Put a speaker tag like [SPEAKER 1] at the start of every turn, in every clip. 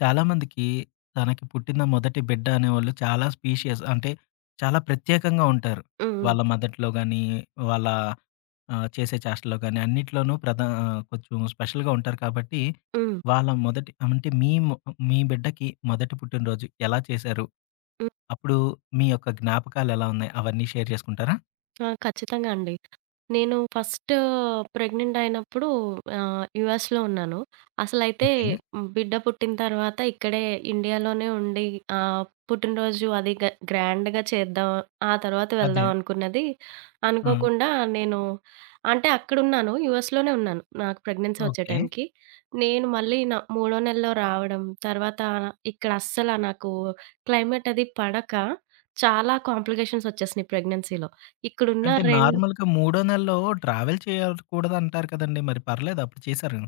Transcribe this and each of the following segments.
[SPEAKER 1] చాలామందికి తనకి పుట్టిన మొదటి బిడ్డ అనేవాళ్ళు చాలా స్పీషియస్ అంటే చాలా ప్రత్యేకంగా ఉంటారు.
[SPEAKER 2] హ్మ్.
[SPEAKER 1] వాళ్ళ మదర్‌లో గానీ, వాళ్ళ చేసే చేష్టల్లో గానీ అన్నిట్లోనూ కొంచెం స్పెషల్‌గా ఉంటారు కాబట్టి,
[SPEAKER 2] హ్మ్. హ్మ్.
[SPEAKER 1] వాళ్ళ మొదటి అంటే మీ బిడ్డకి మొదటి పుట్టినరోజు ఎలా చేశారు? అప్పుడు మీ యొక్క జ్ఞాపకాలెలా ఉన్నాయి? అవన్నీ షేర్ చేసుకుంటారా?
[SPEAKER 2] ఆ, ఖచ్చితంగా అండి. నేను ఫస్ట్ ప్రెగ్నెంట్ అయినప్పుడు యూఎస్‌లో ఉన్నాను. అసలైతే
[SPEAKER 1] ఓకే.
[SPEAKER 2] బిడ్డ పుట్టిన తర్వాత ఇక్కడే ఇండియాలోనే ఉండి ఆహ్, పుట్టినరోజు అది గ్రాండ్‌గా చేద్దాం. ఆ తర్వాత
[SPEAKER 1] అదే.
[SPEAKER 2] వెళ్దాం అనుకున్నది.
[SPEAKER 1] ఆ!
[SPEAKER 2] అనుకోకుండా నేను, అంటే అక్కడున్నాను. యూఎస్‌లోనే ఉన్నాను నాకు ప్రెగ్నెన్సీ వచ్చే
[SPEAKER 1] ఓకే.
[SPEAKER 2] టైంకి. నేను మళ్ళీ నా మూడో నెలలో రావడం, తర్వాత ఇక్కడ అస్సల నాకు క్లైమేట్ అది పడక చాలా కాంప్లికేషన్స్ వచ్చేసినాయి ప్రెగ్నెన్సీలో. ఇక్కడున్న
[SPEAKER 1] అంటే
[SPEAKER 2] రెండు.
[SPEAKER 1] నార్మల్‌గా మూడో నెలలో ట్రావెల్ చేయకూడదంటారు కదండీ! మరి పర్లేదా అప్పుడు చేశారు?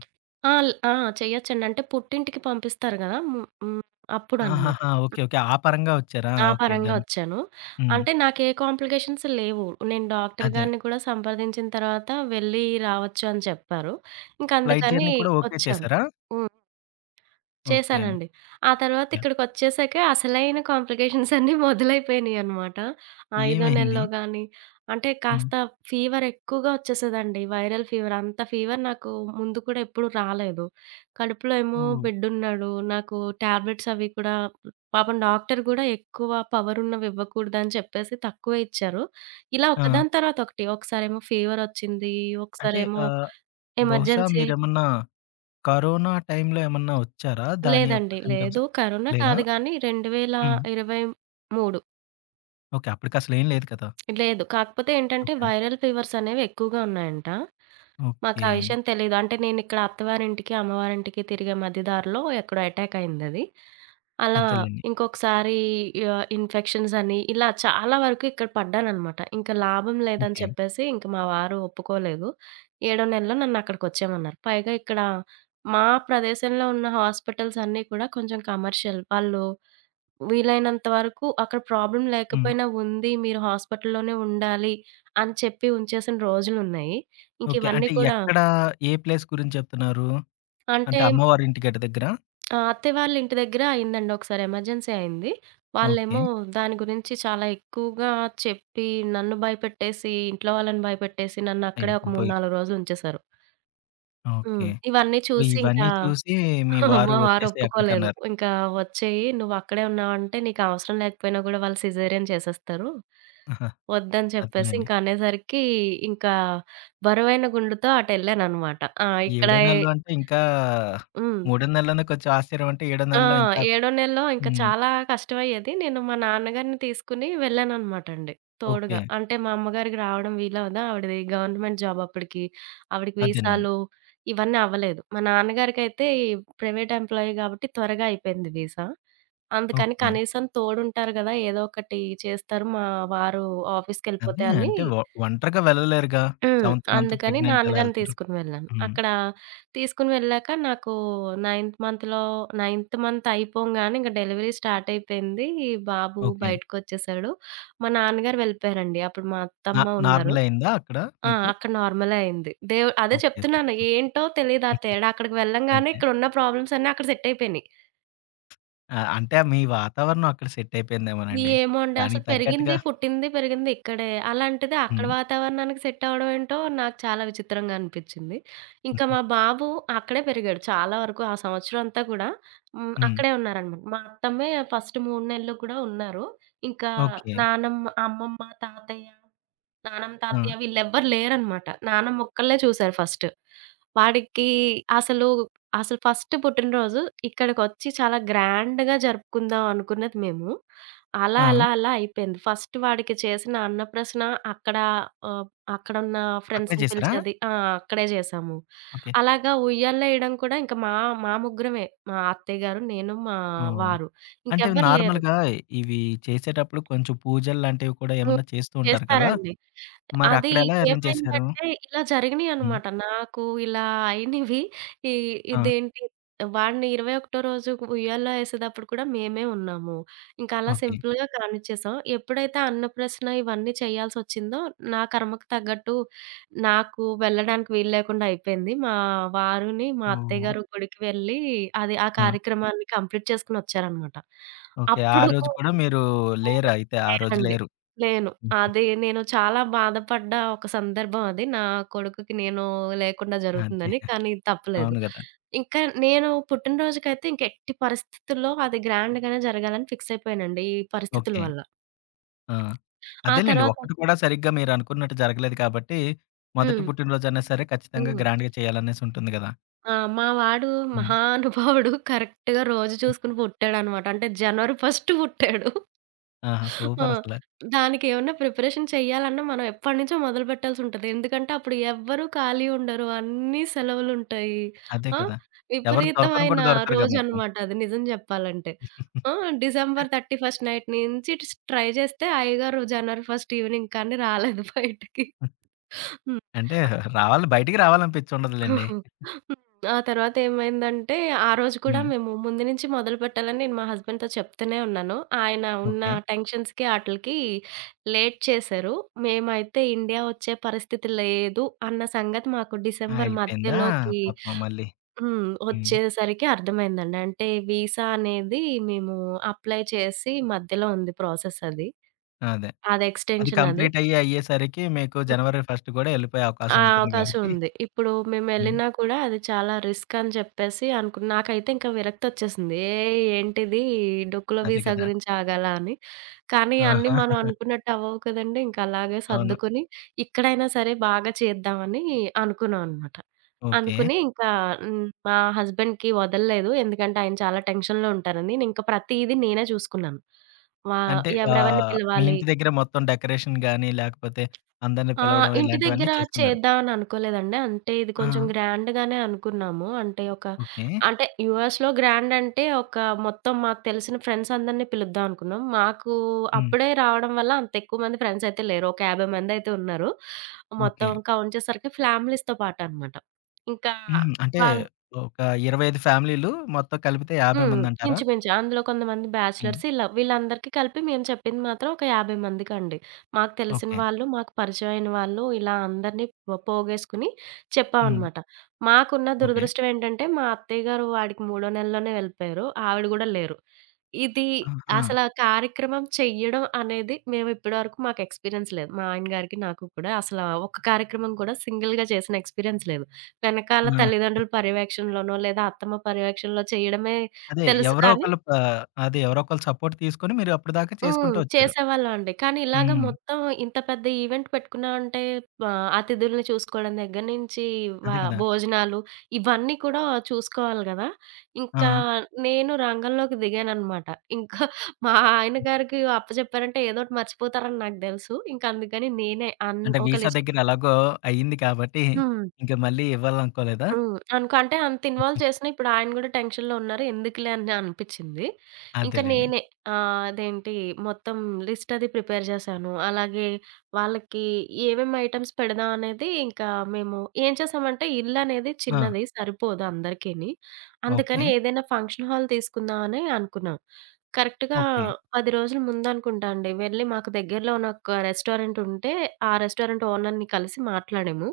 [SPEAKER 2] ఆ! ల్ ఆ! చెయ్యొచ్చండి. అంటే పుట్టింటికి పంపిస్తారు గదా! హ్మ్. హ్మ్. అప్పుడనమాట.
[SPEAKER 1] ఆహాహా! ఓకే. ఓకే. ఆ పరంగా వచ్చారా?
[SPEAKER 2] ఆ
[SPEAKER 1] ఓకే.
[SPEAKER 2] పరంగా
[SPEAKER 1] డన్.
[SPEAKER 2] ఒచ్చాను.
[SPEAKER 1] హ్మ్.
[SPEAKER 2] అంటే నాకే కాంప్లికేషన్స్ లేవు. నేను డాక్టర్
[SPEAKER 1] అదే.
[SPEAKER 2] గారిని కూడా సంప్రదించిన తర్వాత వెళ్ళి రావచ్చు అని చెప్పారు.
[SPEAKER 1] ఫ్లైట్
[SPEAKER 2] ఇంకందుకని
[SPEAKER 1] జర్నీ కూడా ఓకే
[SPEAKER 2] ఒచ్చాను.
[SPEAKER 1] చేసారా?
[SPEAKER 2] హ్మ్.
[SPEAKER 1] ఓకే.
[SPEAKER 2] చేశానండి. ఆ తర్వాత
[SPEAKER 1] యాహ్!
[SPEAKER 2] ఇక్కడికొచ్చేసాక అసలైన కాంప్లికేషన్స్ అన్నీ మొదలైపోయినియనమాట. ఐదో
[SPEAKER 1] ఏమైంది?
[SPEAKER 2] నెలలో గాని, అంటే
[SPEAKER 1] హ్మ్.
[SPEAKER 2] కాస్త ఫీవర్ ఎక్కువగా వచ్చేసేదండి. Viral fever. అంత ఫీవర్ నాకు ముందు కూడా ఎప్పుడు రాలేదు. కడుపులో ఏమో
[SPEAKER 1] ఓహ్!
[SPEAKER 2] బిడ్డున్నాడు. నాకు టాబ్లెట్స్ అవి కూడా, పాపం డాక్టర్ గూడా ఎక్కువ పవర్ ఉన్నవి ఇవ్వకూడదని చెప్పేసి తక్కువే ఇచ్చారు. ఇలా
[SPEAKER 1] ఆ!
[SPEAKER 2] ఒకదాని తర్వాత ఒకటి. ఒకసారేమో ఫీవర్ వచ్చింది.
[SPEAKER 1] అంటే
[SPEAKER 2] ఒకసారేమో
[SPEAKER 1] బహుశా
[SPEAKER 2] ఎమర్జెన్సీ.
[SPEAKER 1] మీరేమన్నా కరోనా టైమ్‌లో ఏమన్నా వచ్చారా? దాని యొక్క
[SPEAKER 2] లేదండి.
[SPEAKER 1] సింప్టమ్స్
[SPEAKER 2] లేదు, కరోనా
[SPEAKER 1] లేదా?
[SPEAKER 2] కాదు. గానీ
[SPEAKER 1] హ్మ్.
[SPEAKER 2] 2023
[SPEAKER 1] ఓకే. అప్పటికసలేం లేదు కదా!
[SPEAKER 2] లేదు. కాకపోతే ఏంటంటే
[SPEAKER 1] ఓకే.
[SPEAKER 2] వైరల్ ఫీవర్స్ అనేవి ఎక్కువగా ఉన్నాయంట. మాకా
[SPEAKER 1] ఓకే.
[SPEAKER 2] విషయం తెలీదు. అంటే నేనిక్కడ అత్తవారింటికి, అమ్మవారింటికి తిరిగే మధ్య దారిలో ఎక్కడో అటాక్ అయిందది. అలా
[SPEAKER 1] అదేలెండి.
[SPEAKER 2] ఇంకొకసారి ఇన్ఫెక్షన్స్ అని ఇలా చాలా వరకు ఇక్కడ పడ్డాననమాట. ఇంక లాభం లేదని
[SPEAKER 1] ఓకే.
[SPEAKER 2] చెప్పేసి ఇంక మా వారు ఒప్పుకోలేదు. ఏడో నెలలో నన్నక్కడికొచ్చేయమన్నారు. పైగా ఇక్కడ మా ప్రదేశంలో ఉన్న హాస్పిటల్స్ అన్నీ కూడా కొంచెం కమర్షియల్. వాళ్ళు వీలైనంత వరకు అక్కడ ప్రాబ్లమ్
[SPEAKER 1] హ్మ్.
[SPEAKER 2] లేకపోయినా ఉంది, మీరు హాస్పిటల్‌లోనే ఉండాలి అని చెప్పి ఉంచేసిన రోజులున్నాయి. ఇంక
[SPEAKER 1] ఓకే.
[SPEAKER 2] ఇవన్నీ
[SPEAKER 1] అంటే
[SPEAKER 2] కూడా,
[SPEAKER 1] ఎక్కడ, ఏ ప్లేస్ గురించి చెప్తున్నారు? అంటే
[SPEAKER 2] అంటే
[SPEAKER 1] అమ్మవారి ఇంటి గట్టు దగ్గరా?
[SPEAKER 2] అత్తయ్య వాళ్ళ ఇంటి దగ్గర అయిందండి ఒకసారి ఎమర్జెన్సీ అయింది.
[SPEAKER 1] ఓకే.
[SPEAKER 2] వాళ్ళేమో దాని గురించి చాలా ఎక్కువగా చెప్పి, నన్ను భయపెట్టేసి, ఇంట్లో వాళ్ళని భయపెట్టేసి,
[SPEAKER 1] అయ్య
[SPEAKER 2] నన్నక్కడే ఒక 3,
[SPEAKER 1] బాబోయ్!
[SPEAKER 2] 4 రోజులు ఉంచేశారు. హ్మ్.
[SPEAKER 1] ఓకే.
[SPEAKER 2] ఇవన్నీ చూసి ఇంకా
[SPEAKER 1] ఇవన్నీ చూసి మీ వారు
[SPEAKER 2] మా వారు
[SPEAKER 1] వచ్చేసేయి
[SPEAKER 2] ఒప్పుకోలేదు.
[SPEAKER 1] అక్కడికన్నారు.
[SPEAKER 2] ఇంకా, "వచ్చేయి, నువ్వక్కడే ఉన్నావంటే నీకవసరం లేకపోయినా గూడా వాళ్ళు సిజేరియన్ చేసేస్తారు.
[SPEAKER 1] ఆహా!
[SPEAKER 2] వద్దని" చెప్పేసి
[SPEAKER 1] అదేలెండి.
[SPEAKER 2] ఇంక అనేసరికి ఇంకా బరువైన గుండెతో అటెళ్ళాననమాట. ఆ, ఇక్కడ.
[SPEAKER 1] ఏడో నెలలో అంటే ఇంకా
[SPEAKER 2] హ్మ్.
[SPEAKER 1] మూడో నెలలోనే కొంచెం ఆశ్చర్యం అంటే ఏడో
[SPEAKER 2] ఆ,
[SPEAKER 1] నెలలో ఇంకా
[SPEAKER 2] ఏడో నెలలో ఇంకా
[SPEAKER 1] హ్మ్.
[SPEAKER 2] చాలా కష్టమయ్యేది. నేను మా నాన్నగారిని తీసుకొని వెళ్ళాననమాట అండి
[SPEAKER 1] ఓకే.
[SPEAKER 2] తోడుగా. అంటే మా అమ్మగారికి రావడం వీలవదా, ఆవిడది గవర్నమెంట్ జాబ్ అప్పటికి. ఆవిడకి
[SPEAKER 1] అదేనండి.
[SPEAKER 2] వీసాలు ఇవన్నీ అవ్వలేదు. మా నాన్నగారికైతే ఈ ప్రైవేట్ ఎంప్లాయీ కాబట్టి త్వరగా అయిపోయింది వీసా. అందుకని
[SPEAKER 1] ఓకే.
[SPEAKER 2] కనీసం తోడుంటారు గదా, ఏదో ఒకటి చేస్తారు మా వారు
[SPEAKER 1] అదే
[SPEAKER 2] ఆఫీస్‌కెళ్ళిపోతే అని.
[SPEAKER 1] అంటే ఒంటరిగా వెళ్ళలేరుగా.
[SPEAKER 2] హ్మ్.
[SPEAKER 1] సెవెంత్ మంత్
[SPEAKER 2] అందుకని
[SPEAKER 1] ప్రెగ్నెంట్ ఎలా
[SPEAKER 2] నాన్నగారిని
[SPEAKER 1] ఎళ్తారు?
[SPEAKER 2] తీసుకొని వెళ్ళాను.
[SPEAKER 1] హ్మ్.
[SPEAKER 2] అక్కడ తీసుకొని వెళ్ళాక నాకు నైన్త్ మంత్‌లో, నైన్త్ మంత్ అయిపోంగానే ఇంక డెలివరీ స్టార్ట్ అయిపోయింది. బాబు
[SPEAKER 1] ఓకే.
[SPEAKER 2] బయటకొచ్చేసాడు. మా నాన్నగారు వెళ్ళిపోయారండి. అప్పుడు మా
[SPEAKER 1] నా
[SPEAKER 2] అత్తమ్మ ఉన్నారు.
[SPEAKER 1] నార్మల్ అయిందా అక్కడ
[SPEAKER 2] ఆ,
[SPEAKER 1] మీకు?
[SPEAKER 2] అక్కడ నార్మలే అయింది. దేవు అదే
[SPEAKER 1] ఓకే.
[SPEAKER 2] చెప్తున్నాను,
[SPEAKER 1] సూపర్. సూపర్.
[SPEAKER 2] ఏంటో తెలీదు ఆ తేడా. అక్కడికి
[SPEAKER 1] హ్మ్.
[SPEAKER 2] వెళ్ళంగానే
[SPEAKER 1] అంతే.
[SPEAKER 2] ఇక్కడున్న ప్రాబ్లమ్స్ అన్నీ అక్కడ సెట్ అయిపోయినాయి.
[SPEAKER 1] ఆ! అంటే మీ వాతావరణం అక్కడ సెట్ అయిపోయిందేమోనండి.
[SPEAKER 2] ఏమో అండి.
[SPEAKER 1] దానికి
[SPEAKER 2] అసలు పెరిగింది,
[SPEAKER 1] తగ్గట్టుగా
[SPEAKER 2] పుట్టింది, పెరిగింది ఇక్కడే. అలాంటిది అక్కడ
[SPEAKER 1] హ్మ్.
[SPEAKER 2] వాతావరణానికి సెట్ అవ్వడం ఏంటో నాకు చాలా విచిత్రంగా అనిపిచ్చింది. ఇంకా మా బాబు అక్కడే పెరిగాడు చాలా వరకు. ఆ సంవత్సరం అంతా కూడా, హ్మ్,
[SPEAKER 1] హ్మ్.
[SPEAKER 2] అక్కడే ఉన్నారనమాట. మా అత్తమ్మే ఫస్ట్ 3 నెలలు కూడా ఉన్నారు. ఇంకా
[SPEAKER 1] ఓకే.
[SPEAKER 2] నానమ్మ, అమ్మమ్మ, తాతయ్య, నానమ్మ,
[SPEAKER 1] ఆ!
[SPEAKER 2] తాతయ్య వీళ్ళెవ్వరు లేరనమాట. నానమ్మ ఒక్కళ్ళే చూసారు ఫస్ట్. వాడికి అసలు, అసలు ఫస్ట్ పుట్టినరోజు ఇక్కడికొచ్చి చాలా గ్రాండ్‌గా జరుపుకుందాం అనుకున్నది మేము. అలా,
[SPEAKER 1] ఆ!
[SPEAKER 2] అలా, అలా అయిపోయింది. ఫస్ట్ వాడికి చేసిన అన్నప్రసన అక్కడ ఆహ్, అక్కడున్న
[SPEAKER 1] అక్కడే
[SPEAKER 2] ఫ్రెండ్స్‌ని
[SPEAKER 1] చేసారా?
[SPEAKER 2] పిలిచి, అది ఆ, అక్కడే జేసాము.
[SPEAKER 1] ఓకే.
[SPEAKER 2] అలాగా ఉయ్యాల్లో ఎయడం కూడా ఇంక మా మా ముగ్గురమే. మా అత్తయ్య గారు, నేను, మా
[SPEAKER 1] ఓహ్!
[SPEAKER 2] వారు.
[SPEAKER 1] అంటే
[SPEAKER 2] ఇంకెవ్వరు లేరు.
[SPEAKER 1] నార్మల్‌గా ఇవి చేసేటప్పుడు కొంచెం పూజలు లాంటివి కూడా
[SPEAKER 2] హ్మ్.
[SPEAKER 1] ఏమన్నా చేస్తూ ఉంటారు కదా!
[SPEAKER 2] చేస్తారండి.
[SPEAKER 1] మరి
[SPEAKER 2] అది
[SPEAKER 1] అక్కడ ఎలా అరేంజ్ చేశారు?
[SPEAKER 2] ఏమైందంటే ఇలా
[SPEAKER 1] హ్మ్.
[SPEAKER 2] జరిగినియనమాట. నాకు ఇలా అయినవి. ఈ
[SPEAKER 1] ఆ!
[SPEAKER 2] ఇదేంటి వాడిని 21 రోజు ఉయ్యాల్లో ఏసేటప్పుడు కూడా మేమే ఉన్నాము. ఇంకా అలా
[SPEAKER 1] ఓకే.
[SPEAKER 2] సింపుల్‌గా కానిచ్చేసాం. ఎప్పుడైతే అన్నప్రసన ఇవన్నీ చేయాల్సొచ్చిందో, నా కర్మకు తగ్గట్టు నాకు వెళ్ళడానికి వీలు లేకుండా అయిపోయింది. మా వారుని, మా అత్తయ్య
[SPEAKER 1] ఓహ్!
[SPEAKER 2] గారు గుడికి వెళ్ళి అది ఆ
[SPEAKER 1] ఆ!
[SPEAKER 2] కార్యక్రమాన్ని కంప్లీట్ చేసుకొనొచ్చారనమాట.
[SPEAKER 1] ఓకే. ఆ
[SPEAKER 2] అప్పుడు
[SPEAKER 1] రోజు
[SPEAKER 2] కూడా
[SPEAKER 1] కూడా మీరు లేరా
[SPEAKER 2] అవును.
[SPEAKER 1] అయితే? ఆ రోజు
[SPEAKER 2] లేనండి.
[SPEAKER 1] లేరు.
[SPEAKER 2] లేను.
[SPEAKER 1] హుహు.
[SPEAKER 2] అది నేను చాలా బాధపడ్డ ఒక సందర్భం అది. నా కొడుకుకి నేను లేకుండా
[SPEAKER 1] అదే.
[SPEAKER 2] జరుగుతుందని. కానీ తప్పలేదు.
[SPEAKER 1] అవును గదా!
[SPEAKER 2] ఇంకా నేను పుట్టినరోజుకైతే ఇంక ఎట్టి పరిస్థితుల్లో అది గ్రాండ్‌గానే జరగాలని ఫిక్స్ అయిపోయానండి ఈ పరిస్థితుల
[SPEAKER 1] ఓకే.
[SPEAKER 2] వల్ల.
[SPEAKER 1] ఆ!
[SPEAKER 2] ఆ
[SPEAKER 1] అదేలెండి.
[SPEAKER 2] తర్వాత.
[SPEAKER 1] ఒక్కటి కూడా సరిగ్గా మీరనుకున్నట్టు జరగలేదు కాబట్టి, మొదటి
[SPEAKER 2] హ్మ్.
[SPEAKER 1] పుట్టినరోజన్నా సరే ఖచ్చితంగా
[SPEAKER 2] హ్మ్.
[SPEAKER 1] గ్రాండ్‌గా చేయాలనేసి ఉంటుంది గదా!
[SPEAKER 2] ఆ, మా వాడు
[SPEAKER 1] హ్మ్.
[SPEAKER 2] మహానుభావుడు కరెక్ట్‌గా రోజు చూసుకొని పుట్టాడనమాట. అంటే జనవరి ఫస్ట్ పుట్టాడు.
[SPEAKER 1] ఆహా!
[SPEAKER 2] ఆ,
[SPEAKER 1] సూపరసల.
[SPEAKER 2] దానికేమన్నా ప్రిపరేషన్ చెయ్యాలన్నా మనం ఎప్పటినుంచో మొదలుపెట్టాల్సుంటది. ఎందుకంటే అప్పుడు ఎవ్వరూ ఖాళీ ఉండరు. అన్నీ సెలవులుంటాయి.
[SPEAKER 1] అదే
[SPEAKER 2] ఆ,
[SPEAKER 1] కదా! ఎవరు దొరకను
[SPEAKER 2] విపరీతమైన
[SPEAKER 1] కూడా దొరకరుగా మీకు.
[SPEAKER 2] రోజనమాట అది నిజం జెప్పాలంటే. ఆ, డిసెంబర్ 31 నైట్ నుంచి ట్రై జేస్తే అయ్యగారు జనవరి 1 ఈవెనింగ్ కానీ రాలేదు బయటికి. హ్మ్.
[SPEAKER 1] అంటే రావాలి బయటికి రావాలనిపించి ఉండదులెండి.
[SPEAKER 2] హ్మ్. ఆ తర్వాత ఏమైందంటే, ఆ రోజు కూడా
[SPEAKER 1] హ్మ్.
[SPEAKER 2] మేము ముందు నుంచి మొదలుపెట్టాలని నేను మా హస్బెండ్‌తో చెప్తూనే ఉన్నాను. ఆయన ఉన్న
[SPEAKER 1] ఓకే.
[SPEAKER 2] టెన్షన్స్‌కి ఆటిలకి లేట్ చేశారు. మేమైతే ఇండియా వచ్చే పరిస్థితి లేదు అన్న సంగతి మాకు
[SPEAKER 1] ఆ!
[SPEAKER 2] డిసెంబర్
[SPEAKER 1] అయిపోయిందా?
[SPEAKER 2] మధ్యలోకి,
[SPEAKER 1] పాపం మళ్ళీ.
[SPEAKER 2] హ్మ్,
[SPEAKER 1] హ్మ్.
[SPEAKER 2] వచ్చేసరికి అర్థమైందండి. అంటే వీసా అనేది మేము అప్లై చేసి మధ్యలో ఉంది ప్రాసెస్ అది.
[SPEAKER 1] అదే.
[SPEAKER 2] అది
[SPEAKER 1] అది
[SPEAKER 2] ఎక్స్‌టెన్షన్ అది.
[SPEAKER 1] కంప్లీట్ అయ్యి అయ్యేసరికి మీకు జనవరి 1 గూడా ఎళ్ళిపోయే
[SPEAKER 2] ఆ,
[SPEAKER 1] అవకాశం ఉంటుంది
[SPEAKER 2] అవకాశం
[SPEAKER 1] గాబట్టి
[SPEAKER 2] ఉంది. ఇప్పుడు
[SPEAKER 1] హ్మ్.
[SPEAKER 2] మేమెళ్ళినా కూడా అది చాలా రిస్క్ అని చెప్పేసి అనుకున్నా. నాకైతే ఇంకా విరక్తొచ్చేసింది. ఏయ్, ఏంటిది డొక్కులో
[SPEAKER 1] అదే
[SPEAKER 2] వీసా
[SPEAKER 1] కదా!
[SPEAKER 2] గురించి ఆగాలా అని. కానీ అన్నీ
[SPEAKER 1] ఆహా!
[SPEAKER 2] మనం అనుకున్నట్టు అవ్వవు కదండీ. ఇంక అలాగే
[SPEAKER 1] అవును.
[SPEAKER 2] సర్దుకుని ఇక్కడైనా సరే బాగా చేద్దామని అనుకున్నాం అనమాట.
[SPEAKER 1] ఓకే.
[SPEAKER 2] అనుకుని ఇంకా, హ్మ్, మా హస్బెండ్‌కి వదలలేదు. ఎందుకంటే ఆయన చాలా టెన్షన్‌లో ఉంటారని. నేనింక ప్రతీది నేనే చూసుకున్నాను. వా
[SPEAKER 1] అంటే
[SPEAKER 2] ఎవరెవరిని
[SPEAKER 1] మీ
[SPEAKER 2] పిలవాలి.
[SPEAKER 1] ఇంటి దగ్గర మొత్తం డెకరేషన్ గాని, లేకపోతే అందరిని
[SPEAKER 2] ఆ,
[SPEAKER 1] పిలవడం
[SPEAKER 2] ఇంటి
[SPEAKER 1] ఇలాంటివన్నీ
[SPEAKER 2] దగ్గర
[SPEAKER 1] చేసుకున్నారు.
[SPEAKER 2] చేద్దాం అని అనుకోలేదండి. అంటే ఇది
[SPEAKER 1] ఆ!
[SPEAKER 2] కొంచెం గ్రాండ్‌గానే అనుకున్నాము. అంటే ఒక,
[SPEAKER 1] ఓకే.
[SPEAKER 2] అంటే యూఎస్‌లో గ్రాండ్ అంటే ఒక మొత్తం మాకు తెలిసిన ఫ్రెండ్స్ అందరిని పిలుద్దాం అనుకున్నాం. మాకు
[SPEAKER 1] హ్మ్.
[SPEAKER 2] అప్పుడే రావడం వల్ల అంత ఎక్కువ మంది ఫ్రెండ్స్ అయితే లేరు. ఒక 50 మందయితే ఉన్నారు.
[SPEAKER 1] ఓకే.
[SPEAKER 2] మొత్తం కౌంట్ చేసరికి ఫ్యామిలీస్‌తో పాటు అనమాట. ఇంకా
[SPEAKER 1] హ్మ్. అంటే
[SPEAKER 2] వాళ్ళ,
[SPEAKER 1] ఒక 25 ఫ్యామిలీలు మొత్తం కలిపితే 50
[SPEAKER 2] హ్మ్,
[SPEAKER 1] మందంటారా?
[SPEAKER 2] ఇంచుమించు. అందులో కొంతమంది
[SPEAKER 1] హ్మ్.
[SPEAKER 2] బ్యాచిలర్స్, ఇలా వీళ్ళందరికీ కలిపి మేము చెప్పింది మాత్రం ఒక 50 మందికండి. మాకు తెలిసిన
[SPEAKER 1] ఓకే.
[SPEAKER 2] వాళ్ళు, మాకు పరిచయమైన వాళ్ళు, ఇలా అందరిని పోగేసుకొని
[SPEAKER 1] హ్మ్.
[SPEAKER 2] చెప్పామనమాట. మాకున్న
[SPEAKER 1] ఓకే.
[SPEAKER 2] దురదృష్టం ఏంటంటే మా అత్తయ్య గారు వాడికి మూడో నెలలోనే వెళ్ళిపోయారు. ఆవిడ గూడా లేరు. ఇది
[SPEAKER 1] ఆహా!
[SPEAKER 2] అసల కార్యక్రమం చెయ్యడం అనేది మేము ఇప్పటివరకు మాకు ఎక్స్‌పీరియన్స్ లేదు. మా ఆయన గారికి నాకు కూడా అసల ఒక్క కార్యక్రమం కూడా సింగిల్‌గా చేసిన ఎక్స్‌పీరియన్స్ లేదు.
[SPEAKER 1] ఆ!
[SPEAKER 2] వెనకాల తల్లిదండ్రుల పర్యవేక్షణలోనో లేదా అత్తమ్మ పర్యవేక్షణలో చేయడమే
[SPEAKER 1] అదే
[SPEAKER 2] తెలుసు.
[SPEAKER 1] ఎవరో
[SPEAKER 2] కానీ,
[SPEAKER 1] ఒకళ్ళు ప అదే ఎవరో ఒకళ్ళు సపోర్ట్ తీసుకొని మీరు అప్పటిదాకా
[SPEAKER 2] హ్మ్,
[SPEAKER 1] చేసుకుంటూ వచ్చారు.
[SPEAKER 2] చేసేవాళ్ళమండి. కానీ ఇలాగ
[SPEAKER 1] హ్మ్.
[SPEAKER 2] మొత్తం ఇంత పెద్ద ఈవెంట్ పెట్టుకున్నామంటే అతిథుల్ని చూసుకోవడం దగ్గర నుంచి, వ
[SPEAKER 1] అదే కదా!
[SPEAKER 2] భోజనాలు, ఇవన్నీ కూడా చూసుకోవాలి గదా. ఇంకా
[SPEAKER 1] ఆ!
[SPEAKER 2] నేను రంగంలోకి దిగాననమాట. ఇంకా మా ఆయన గారికి అప్పజెప్పారంటే ఏదోకటి మర్చిపోతారని నాకు దెలుసు. ఇంక అందుకని నేనే
[SPEAKER 1] అంటే
[SPEAKER 2] ఒక
[SPEAKER 1] వీసా
[SPEAKER 2] లిస్ట్
[SPEAKER 1] దగ్గర
[SPEAKER 2] ప్రిపేర్.
[SPEAKER 1] ఎలాగో అయింది కాబట్టి
[SPEAKER 2] హ్మ్.
[SPEAKER 1] ఇంక మళ్ళీ ఇవ్వాలనుకోలేదా?
[SPEAKER 2] హ్మ్. అనుకో అంటే అంత ఇన్వాల్వ్ చేసినా ఇప్పుడు ఆయన గూడా టెన్షన్‌లో ఉన్నారు. ఎందుకులే అని అనిపిచ్చింది. ఇంకా
[SPEAKER 1] అదేలెండి.
[SPEAKER 2] నేనే అదేంటి మొత్తం లిస్ట్ అది ప్రిపేర్ చేశాను. అలాగే వాళ్ళకి ఏమేమి ఐటెమ్స్ పెడదాం అనేది. ఇంకా మేము ఏం చేసామంటే ఇల్లనేది
[SPEAKER 1] ఆ!
[SPEAKER 2] చిన్నది సరిపోదు అందరికిని.
[SPEAKER 1] ఓకే.
[SPEAKER 2] అందుకని ఏదైనా ఫంక్షన్ హాల్ తీసుకుందాం అని అనుకున్నాం. కరెక్ట్‌గా
[SPEAKER 1] ఓకే.
[SPEAKER 2] 10 రోజుల ముందనుకుంటా అండి, వెళ్ళి మాకు దగ్గరలో ఉన్న ఒక రెస్టారెంట్ ఉంటే, ఆ రెస్టారెంట్ ఓనర్‌ని కలిసి మాట్లాడాము.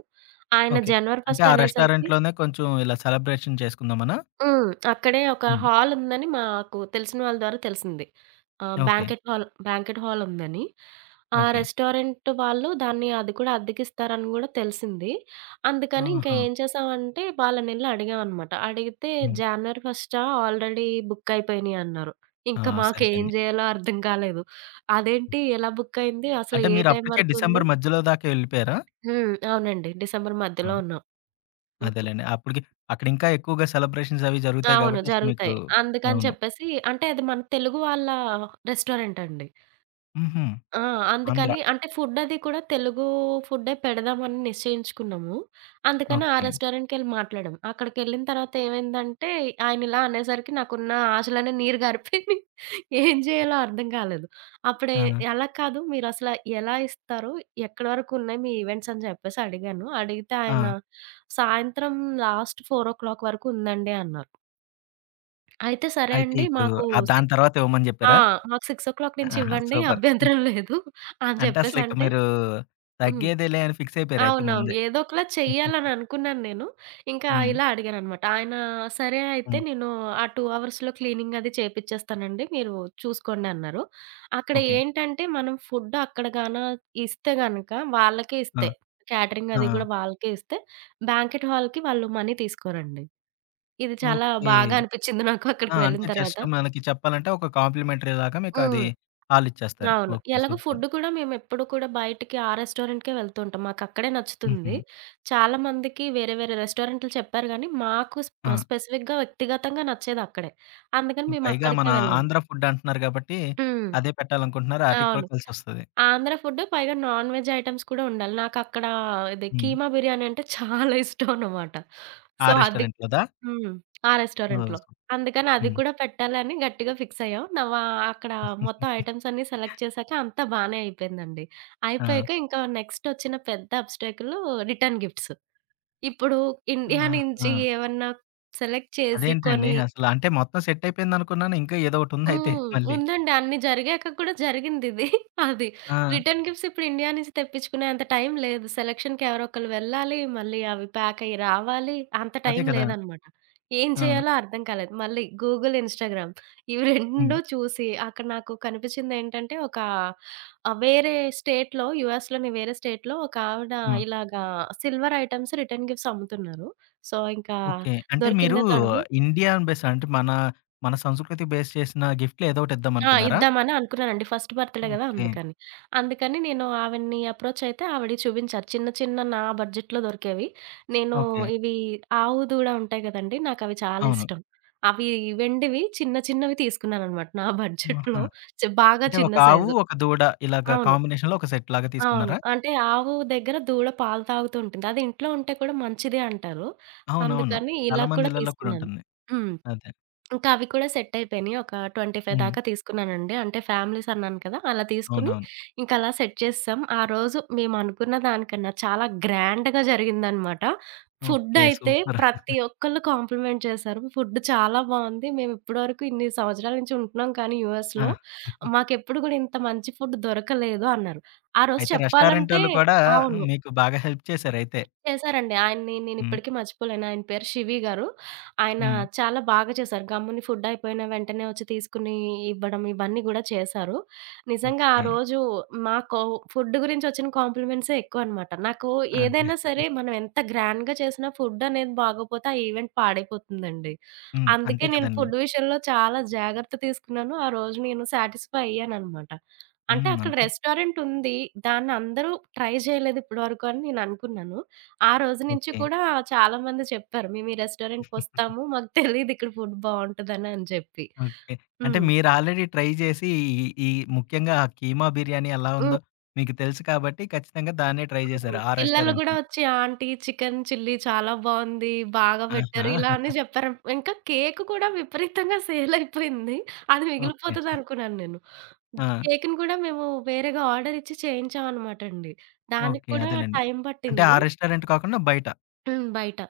[SPEAKER 2] ఆయన
[SPEAKER 1] ఓకే.
[SPEAKER 2] జనవరి
[SPEAKER 1] అంటే
[SPEAKER 2] 1
[SPEAKER 1] ఆ
[SPEAKER 2] అనేసరికి,
[SPEAKER 1] రెస్టారెంట్‌లోనే కొంచెం ఇలా సెలబ్రేషన్ చేసుకుందామనా?
[SPEAKER 2] హ్మ్, అక్కడే ఒక
[SPEAKER 1] హ్మ్.
[SPEAKER 2] హాలుందని మాకు తెలిసిన వాళ్ళ ద్వారా తెలిసింది. ఆహ్,
[SPEAKER 1] ఓకే.
[SPEAKER 2] బ్యాంకెట్ హాల్ బ్యాంకెట్ హాలుందని. ఆ
[SPEAKER 1] ఓకే.
[SPEAKER 2] రెస్టారెంట్ వాళ్ళు దాన్ని అది కూడా అద్దెకిస్తారని గూడా తెలిసింది. అందుకని ఇంకా
[SPEAKER 1] ఆహా!
[SPEAKER 2] ఏం చేసామంటే వాళ్ళనెళ్లి అడిగామనమాట. అడిగితే
[SPEAKER 1] హ్మ్.
[SPEAKER 2] జనవరి ఫస్టా ఆల్రెడీ బుక్ అయిపోయినియి అన్నారు.
[SPEAKER 1] ఆ!
[SPEAKER 2] ఇంకా మాకేం
[SPEAKER 1] సరిపోయింది.
[SPEAKER 2] జేయాలో అర్థం కాలేదు. అదేంటి ఎలా బుక్ అయింది? అసలు
[SPEAKER 1] అంటే
[SPEAKER 2] ఏ
[SPEAKER 1] మీరు
[SPEAKER 2] టైం
[SPEAKER 1] అప్పటికే
[SPEAKER 2] వరకుంది?
[SPEAKER 1] డిసెంబర్ మధ్యలో దాకా వెళ్ళిపోయారా?
[SPEAKER 2] హ్మ్. అవునండి. డిసెంబర్
[SPEAKER 1] ఆ!
[SPEAKER 2] మధ్యలో ఉన్నాం.
[SPEAKER 1] అదేలెండి. అప్పటికి అక్కడ ఇంకా ఎక్కువగా సెలబ్రేషన్స్ అవి జరుగుతాయి
[SPEAKER 2] అవును,
[SPEAKER 1] కాబట్టి అసలు మీకు
[SPEAKER 2] జరుగుతాయి. అందుకని
[SPEAKER 1] అవును.
[SPEAKER 2] చెప్పేసి, అంటే అది మన తెలుగు వాళ్ళ రెస్టారెంట్ అండి.
[SPEAKER 1] హుహు.
[SPEAKER 2] ఆ,
[SPEAKER 1] ఆంధ్ర.
[SPEAKER 2] అందుకని అంటే ఫుడ్ అది కూడా తెలుగు ఫుడ్డే పెడదామని నిశ్చయించుకున్నాము. అందుకని ఆ
[SPEAKER 1] ఓకే.
[SPEAKER 2] రెస్టారెంట్‌కెళ్ళి మాట్లాడాం. అక్కడికెళ్ళిన తర్వాత ఏమైందంటే ఆయనిలా అనేసరికి నాకున్న ఆశలన్నీ నీరు గారిపోయినాయి. ఏం చేయాలో అర్థం కాలేదు. అప్పుడే,
[SPEAKER 1] ఆ!
[SPEAKER 2] అలా కాదు మీరసల, ఎలా ఇస్తారు? ఎక్కడి వరకు ఉన్నాయి మీ ఈవెంట్స్ అని చెప్పేసి అడిగాను. అడిగితే
[SPEAKER 1] ఆ!
[SPEAKER 2] ఆయన, సాయంత్రం లాస్ట్ 4 వరకు ఉందండి అన్నారు. అయితే సరే
[SPEAKER 1] అయితే
[SPEAKER 2] అండి.
[SPEAKER 1] ఇప్పుడు
[SPEAKER 2] మాకు
[SPEAKER 1] దాని
[SPEAKER 2] సిక్
[SPEAKER 1] తర్వాత ఇవ్వమని
[SPEAKER 2] ఆ!
[SPEAKER 1] జెప్పారా?
[SPEAKER 2] మాకు 6 నుంచి
[SPEAKER 1] ఆహా!
[SPEAKER 2] ఇవ్వండి,
[SPEAKER 1] సూపర్.
[SPEAKER 2] అభ్యంతరం లేదు అని
[SPEAKER 1] అంటే అసలిక
[SPEAKER 2] చెప్పేసంటే,
[SPEAKER 1] మీరు
[SPEAKER 2] హ్మ్,
[SPEAKER 1] తగ్గేదేలే అని ఫిక్స్ అయిపోయారు అయితే
[SPEAKER 2] అవునవును.
[SPEAKER 1] ముందే.
[SPEAKER 2] ఏదో ఒకలా చెయ్యాలని అనుకున్నాను నేను. ఇంకా
[SPEAKER 1] హ్మ్.
[SPEAKER 2] ఇలా అడిగాననమాట. ఆయన సరే అయితే
[SPEAKER 1] హ్మ్.
[SPEAKER 2] నేను ఆ 2 అవర్స్‌లో క్లీనింగ్ అది చేపిచ్చేస్తానండి, మీరు చూసుకోండి అన్నారు. అక్కడ
[SPEAKER 1] ఓకే.
[SPEAKER 2] ఏంటంటే మనం ఫుడ్ అక్కడ గాన ఇస్తే గనక వాళ్ళకే
[SPEAKER 1] ఆ!
[SPEAKER 2] ఇస్తే, క్యాటరింగ్ అది
[SPEAKER 1] ఆ!
[SPEAKER 2] కూడా వాళ్ళకే ఇస్తే బ్యాంక్వెట్ హాల్‌కి వాళ్ళు మనీ తీసుకోరండి. ఇది చాలా
[SPEAKER 1] ఓకే.
[SPEAKER 2] బాగా అనిపిచ్చింది నాకు
[SPEAKER 1] ఆ!
[SPEAKER 2] అక్కడికి వెళ్ళిన
[SPEAKER 1] అంటే
[SPEAKER 2] తర్వాత.
[SPEAKER 1] జస్ట్ మనకి చెప్పాలంటే ఒక కాంప్లిమెంటరీ లాగా మీకది
[SPEAKER 2] హ్మ్.
[SPEAKER 1] ఆళ్ళిచ్చేస్తారు.
[SPEAKER 2] అవును.
[SPEAKER 1] ఓకే.
[SPEAKER 2] ఎలాగో
[SPEAKER 1] సూపర్.
[SPEAKER 2] ఫుడ్ కూడా మేమెప్పుడు కూడా బయటికి ఆ రెస్టారెంట్‌కే వెళ్తూ ఉంటాం. మాకక్కడే
[SPEAKER 1] హుహు.
[SPEAKER 2] నచ్చుతుంది. చాలామందికి వేరే వేరే రెస్టారెంట్లు చెప్పారు గానీ, మాకు
[SPEAKER 1] ఆ!
[SPEAKER 2] స్పెసిఫిక్‌గా వ్యక్తిగతంగా నచ్చేదక్కడే. అందుకని
[SPEAKER 1] పైగా మన
[SPEAKER 2] మేమక్కడికే వెళ్ళాం.
[SPEAKER 1] ఆంధ్ర ఫుడ్ అంటున్నారు గాబట్టి
[SPEAKER 2] హ్మ్.
[SPEAKER 1] అదే పెట్టాలనుకుంటున్నారు. ఆటికి కూడా
[SPEAKER 2] అవును.
[SPEAKER 1] కలిసొస్తది.
[SPEAKER 2] ఆంధ్ర ఫుడ్ పైగా నాన్ వెజ్ ఐటెమ్స్ కూడా ఉండాలి. నాకక్కడ ఇది
[SPEAKER 1] హ్మ్.
[SPEAKER 2] కీమా బిర్యానీ అంటే చాలా ఇష్టం అన్నమాట.
[SPEAKER 1] ఆ
[SPEAKER 2] సో అది,
[SPEAKER 1] రెస్టారెంట్‌లోదా?
[SPEAKER 2] హ్మ్, ఆ
[SPEAKER 1] ఓహ్!
[SPEAKER 2] రెస్టారెంట్‌లో. అందుకని అది
[SPEAKER 1] హ్మ్.
[SPEAKER 2] కూడా పెట్టాలని గట్టిగా ఫిక్స్ అయ్యాం. అక్కడ మొత్తం ఐటెమ్స్ అన్నీ సెలెక్ట్ చేశాక అంతా బానే అయిపోయిందండి.
[SPEAKER 1] ఆ!
[SPEAKER 2] అయిపోయాక ఇంకా నెక్స్ట్ వచ్చిన పెద్ద అబ్‌స్టాకిల్, రిటర్న్ గిఫ్ట్స్. ఇప్పుడు ఇండియా నుంచి
[SPEAKER 1] ఆహా!
[SPEAKER 2] ఏమన్నా సెలెక్ట్ చేసి
[SPEAKER 1] అదేంటండి
[SPEAKER 2] కొని,
[SPEAKER 1] అసల? అంటే మొత్తం సెట్ అయిపోయిందనుకున్నాను. ఇంకా ఏదో ఒకటుందయితే
[SPEAKER 2] హ్మ్,
[SPEAKER 1] మళ్ళీ.
[SPEAKER 2] ఉందండి. అన్ని జరిగాక కూడా జరిగిందిది. అది.
[SPEAKER 1] ఆ!
[SPEAKER 2] రిటర్న్ గిఫ్ట్స్ ఇప్పుడు ఇండియా నుంచి తెప్పించుకునే అంత టైం లేదు. సెలక్షన్‌కి ఎవరో ఒకళ్ళు వెళ్ళాలి. మళ్ళీ అవి ప్యాక్ అయ్యి రావాలి. అంత
[SPEAKER 1] అదే
[SPEAKER 2] టైం
[SPEAKER 1] కదా!
[SPEAKER 2] లేదనమాట. ఏం
[SPEAKER 1] ఆ!
[SPEAKER 2] చేయాలో అర్థం కాలేదు. మళ్ళీ గూగుల్, ఇన్‌స్టాగ్రామ్ ఇవి
[SPEAKER 1] హ్మ్.
[SPEAKER 2] 2 చూసి అక్కడ నాకు కనిపించిందేంటంటే ఒక ఆహ్, వేరే స్టేట్‌లో యూఎస్‌లోని వేరే స్టేట్‌లో ఒక ఆవిడ
[SPEAKER 1] హ్మ్.
[SPEAKER 2] ఇలాగా సిల్వర్ ఐటెమ్స్ రిటర్న్ గిఫ్ట్స్ అమ్ముతున్నారు. సో, ఇంకా
[SPEAKER 1] ఓకే. అంటే మీరు
[SPEAKER 2] దొరికిందే తడువు.
[SPEAKER 1] ఇండియన్ బేస్ అంటే మన, మన సంస్కృతి బేస్ చేసిన గిఫ్ట్‌లో ఏదో
[SPEAKER 2] ఆ,
[SPEAKER 1] ఒకటిద్దామనుకున్నారా?
[SPEAKER 2] ఇద్దామని అనుకున్నానండి, ఫస్ట్ బర్త్‌డే గదా,
[SPEAKER 1] ఓకే.
[SPEAKER 2] అందుకని. అందుకని నేను ఆవిడని అప్రోచ్ అయితే ఆవిడ చూపించారు చిన్న చిన్న నా బడ్జెట్‌లో దొరికేవి. నేను
[SPEAKER 1] ఓకే.
[SPEAKER 2] ఇవి ఆవు దూడ ఉంటాయి గదండీ, నాకవి చాలా
[SPEAKER 1] అవును.
[SPEAKER 2] ఇష్టం. అవి వెండివి చిన్న చిన్నవి తీసుకున్నాననమాట నా
[SPEAKER 1] ఆహా!
[SPEAKER 2] బడ్జెట్‌లో. చ్ బాగా
[SPEAKER 1] అంటే ఒక
[SPEAKER 2] చిన్న
[SPEAKER 1] ఆవు,
[SPEAKER 2] సైజు.
[SPEAKER 1] ఒక దూడ ఇలాగ
[SPEAKER 2] అవును.
[SPEAKER 1] కాంబినేషన్‌లో ఒక సెట్‌లాగా
[SPEAKER 2] అవును,
[SPEAKER 1] తీసుకున్నారా?
[SPEAKER 2] అంటే ఆవు దగ్గర దూడ పాలు తాగుతూ ఉంటుంది. అది ఇంట్లో ఉంటే కూడా మంచిదే అంటారు.
[SPEAKER 1] అవునవును.
[SPEAKER 2] అందుకని
[SPEAKER 1] చాలా
[SPEAKER 2] ఇలా
[SPEAKER 1] మంది
[SPEAKER 2] కూడా
[SPEAKER 1] ఇళ్ళల్లో కూడా
[SPEAKER 2] తీసుకున్నాను.
[SPEAKER 1] ఉంటుంది.
[SPEAKER 2] హ్మ్.
[SPEAKER 1] అదే.
[SPEAKER 2] ఇంకా అవి కూడా సెట్ అయిపోయినాయి. ఒక 25
[SPEAKER 1] హ్మ్.
[SPEAKER 2] దాకా తీసుకున్నానండి. అంటే ఫ్యామిలీస్ అన్నాను కదా, అలా తీసుకుని
[SPEAKER 1] అవునవును.
[SPEAKER 2] ఇంకా అలా సెట్ చేసేసాం. ఆ రోజు మేము అనుకున్న దానికన్నా చాలా గ్రాండ్‌గా జరిగిందనమాట. Food
[SPEAKER 1] okay.
[SPEAKER 2] అయితే
[SPEAKER 1] సూపర్.
[SPEAKER 2] ప్రతి ఒక్కళ్ళు కాంప్లిమెంట్ చేశారు. ఫుడ్ చాలా బావుంది. మేము ఇప్పటివరకు ఇన్ని సంవత్సరాల నుంచి ఉంటున్నాం కానీ
[SPEAKER 1] ఆ!
[SPEAKER 2] యూఎస్‌లో మాకెప్పుడు కూడా ఇంత మంచి ఫుడ్ దొరకలేదు అన్నారు. ఆ రోజు
[SPEAKER 1] అయితే
[SPEAKER 2] చెప్పాలంటే
[SPEAKER 1] రెస్టారెంటోళ్ళు కూడా
[SPEAKER 2] అవును.
[SPEAKER 1] మీకు బాగా హెల్ప్ చేశారయితే.
[SPEAKER 2] చేశారండి. ఆయన్ని
[SPEAKER 1] హ్మ్.
[SPEAKER 2] నేనిప్పటికీ మర్చిపోలేను. ఆయన పేరు 'శివి' గారు. ఆయన
[SPEAKER 1] హ్మ్.
[SPEAKER 2] చాలా బాగా చేశారు. గమ్ముని ఫుడ్ అయిపోయిన వెంటనే వచ్చి తీసుకుని ఇవ్వడం ఇవన్నీ గూడా చేశారు. నిజంగా ఆ
[SPEAKER 1] ఓకే.
[SPEAKER 2] రోజు మాకు ఫుడ్ గురించి వచ్చిన కాంప్లిమెంట్సే ఎక్కువనమాట. నాకు
[SPEAKER 1] అదే.
[SPEAKER 2] ఏదైనా సరే మనం ఎంత గ్రాండ్‌గా చేసినా ఫుడ్ అనేది బాగోపోతే ఆ ఈవెంట్ పాడైపోతుందండి.
[SPEAKER 1] హ్మ్.
[SPEAKER 2] అందుకే
[SPEAKER 1] అంతే
[SPEAKER 2] నేను
[SPEAKER 1] కదండీ.
[SPEAKER 2] ఫుడ్ విషయంలో చాలా జాగ్రత్త తీసుకున్నాను. ఆ రోజు నేను సాటిస్ఫై అయ్యాననమాట. అంటే
[SPEAKER 1] హ్మ్.
[SPEAKER 2] అక్కడ
[SPEAKER 1] అంతే.
[SPEAKER 2] రెస్టారెంట్ ఉంది. దాన్ని అందరూ ట్రై చేయలేదు ఇప్పటి వరకు అని నేననుకున్నాను. ఆ రోజు నుంచి
[SPEAKER 1] ఓకే.
[SPEAKER 2] కూడా చాలామంది చెప్పారు, "మేము ఈ రెస్టారెంట్‌కొస్తాము. మాకు తెలీదు ఇక్కడ ఫుడ్ బావుంటదని" అని చెప్పి.
[SPEAKER 1] ఓకే. అంటే
[SPEAKER 2] హ్మ్.
[SPEAKER 1] మీరు ఆల్రెడీ ట్రై చేసి ఈ ఈ ముఖ్యంగా ఆ కీమా బిర్యానీ ఎలా
[SPEAKER 2] హ్మ్.
[SPEAKER 1] ఉందో మీకు తెలుసు కాబట్టి ఖచ్చితంగా దాన్నే ట్రై
[SPEAKER 2] హ్మ్.
[SPEAKER 1] చేశారు. ఆ
[SPEAKER 2] పిల్లలు గూడా
[SPEAKER 1] రెస్టారెంట్‌నే.
[SPEAKER 2] వచ్చి ఆంటీ చికెన్ చిల్లీ చాలా బావుంది, బాగా
[SPEAKER 1] ఆహా!
[SPEAKER 2] పెట్టారు ఇలా అని చెప్పారు. ఇంకా కేక్ కూడా విపరీతంగా సేల్ అయిపోయింది. అది
[SPEAKER 1] ఓకే.
[SPEAKER 2] మిగిలిపోతదనుకున్నాను నేను.
[SPEAKER 1] ఆ!
[SPEAKER 2] కేక్‌ని కూడా మేము వేరేగా ఆర్డర్ ఇచ్చి చేయించామనమాటండి. దానికి
[SPEAKER 1] ఓకే.
[SPEAKER 2] కూడా
[SPEAKER 1] అదేలెండి.
[SPEAKER 2] టైం
[SPEAKER 1] అంటే ఆ
[SPEAKER 2] పట్టింది.
[SPEAKER 1] రెస్టారెంట్ కాకుండా బయట.
[SPEAKER 2] హ్మ్, బయట.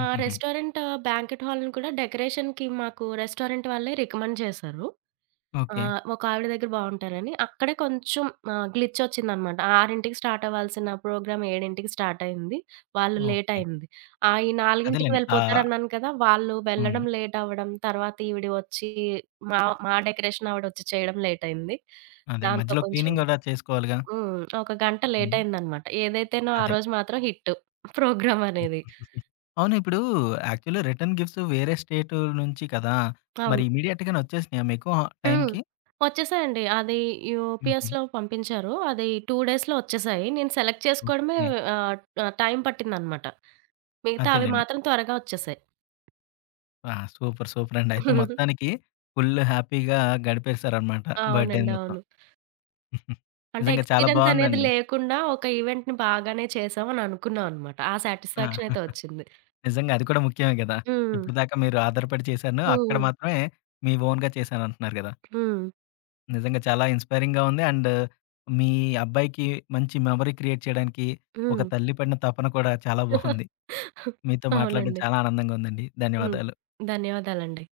[SPEAKER 2] ఆ రెస్టారెంట్ బ్యాంక్వెట్ హాల్‌ని కూడా డెకరేషన్‌కి మాకు రెస్టారెంట్ వాళ్ళే రికమెండ్ చేశారు. ఆ,
[SPEAKER 1] ఓకే.
[SPEAKER 2] ఒకావిడ దగ్గర బావుంటారని. అక్కడే కొంచెం గ్లిచ్ ఒచ్చిందనమాట. 6కి స్టార్ట్ అవ్వాల్సిన ప్రోగ్రామ్ 7కి స్టార్ట్ అయింది. వాళ్ళు లేట్
[SPEAKER 1] ఓకే.
[SPEAKER 2] అయింది. ఆ, ఈ 4కి
[SPEAKER 1] అదేలెండి.
[SPEAKER 2] వెళ్ళిపోతారన్నాను కదా, వాళ్ళు
[SPEAKER 1] హ్మ్.
[SPEAKER 2] వెళ్ళడం లేట్ అవ్వడం, తర్వాత ఈవిడ వచ్చి మా మా డెకరేషన్ ఆవిడొచ్చి చేయడం లేట్ అయింది.
[SPEAKER 1] అదే
[SPEAKER 2] దాంతో
[SPEAKER 1] మధ్యలో
[SPEAKER 2] కొంచెం,
[SPEAKER 1] క్లీనింగ్ కూడా చేసుకోవాలిగా.
[SPEAKER 2] హ్మ్, ఒక గంట లేట్
[SPEAKER 1] హ్మ్.
[SPEAKER 2] అయిందనమాట. ఏదైతేనో ఆ
[SPEAKER 1] అదే.
[SPEAKER 2] రోజు మాత్రం హిట్ ప్రోగ్రామ్ అనేది.
[SPEAKER 1] అవును. ఇప్పుడు యాక్చువల్లీ రిటర్న్ గిఫ్ట్స్ వేరే స్టేట్ నుంచి కదా! మరి
[SPEAKER 2] అవును.
[SPEAKER 1] ఇమ్మీడియేట్‌గానే వచ్చేసినాయా మీకు
[SPEAKER 2] హ్మ్.
[SPEAKER 1] టైంకి?
[SPEAKER 2] వచ్చేసాయండి. అది
[SPEAKER 1] హుహు.
[SPEAKER 2] యూపీఎస్‌లో పంపించారు. అది 2 డేస్‌లో వచ్చేసాయి. నేను సెలెక్ట్ చేసుకోవడమే
[SPEAKER 1] ఓకే.
[SPEAKER 2] ఆహ్, ఆహ్, టైం పట్టిందనమాట. మిగతా అవి
[SPEAKER 1] అదేలెండి.
[SPEAKER 2] మాత్రం త్వరగా వచ్చేసాయి.
[SPEAKER 1] ఆ! సూపర్. సూపర్ అండి. అయితే మొత్తానికి ఫుల్ హ్యాపీగా గడిపేసారనమాట బర్త్‌డేని
[SPEAKER 2] అవునండి,
[SPEAKER 1] మొత్తం.
[SPEAKER 2] అవును. అంటే
[SPEAKER 1] నిజంగా చాలా
[SPEAKER 2] ఎక్స్‌పీరియన్స్ అనేది
[SPEAKER 1] బావుందండి.
[SPEAKER 2] లేకుండా ఒక ఈవెంట్‌ని బాగానే చేశాం అని అనుకున్నాం అనమాట. ఆ
[SPEAKER 1] ఆ!
[SPEAKER 2] సాటిస్ఫాక్షన్ అయితే వచ్చింది.
[SPEAKER 1] నిజంగా అది కూడా ముఖ్యమే గదా!
[SPEAKER 2] హ్మ్.
[SPEAKER 1] ఇప్పటిదాకా మీరు ఆధారపడి చేశాను. అక్కడ
[SPEAKER 2] హ్మ్.
[SPEAKER 1] మాత్రమే మీ ఓన్‌గా చేశానంటున్నారు గదా!
[SPEAKER 2] హ్మ్.
[SPEAKER 1] నిజంగా చాలా ఇన్‌స్పైరింగ్‌గా ఉంది. అండ్ మీ అబ్బాయికి మంచి మెమరీ క్రియేట్ చేయడానికి ఒక
[SPEAKER 2] హ్మ్.
[SPEAKER 1] తల్లి పడిన తపన కూడా చాలా బావుంది. మీతో మాట్లాడడం
[SPEAKER 2] అవునండి.
[SPEAKER 1] చాలా ఆనందంగా ఉందండి.
[SPEAKER 2] హ్మ్.
[SPEAKER 1] ధన్యవాదాలు.
[SPEAKER 2] ధన్యవాదాలండి.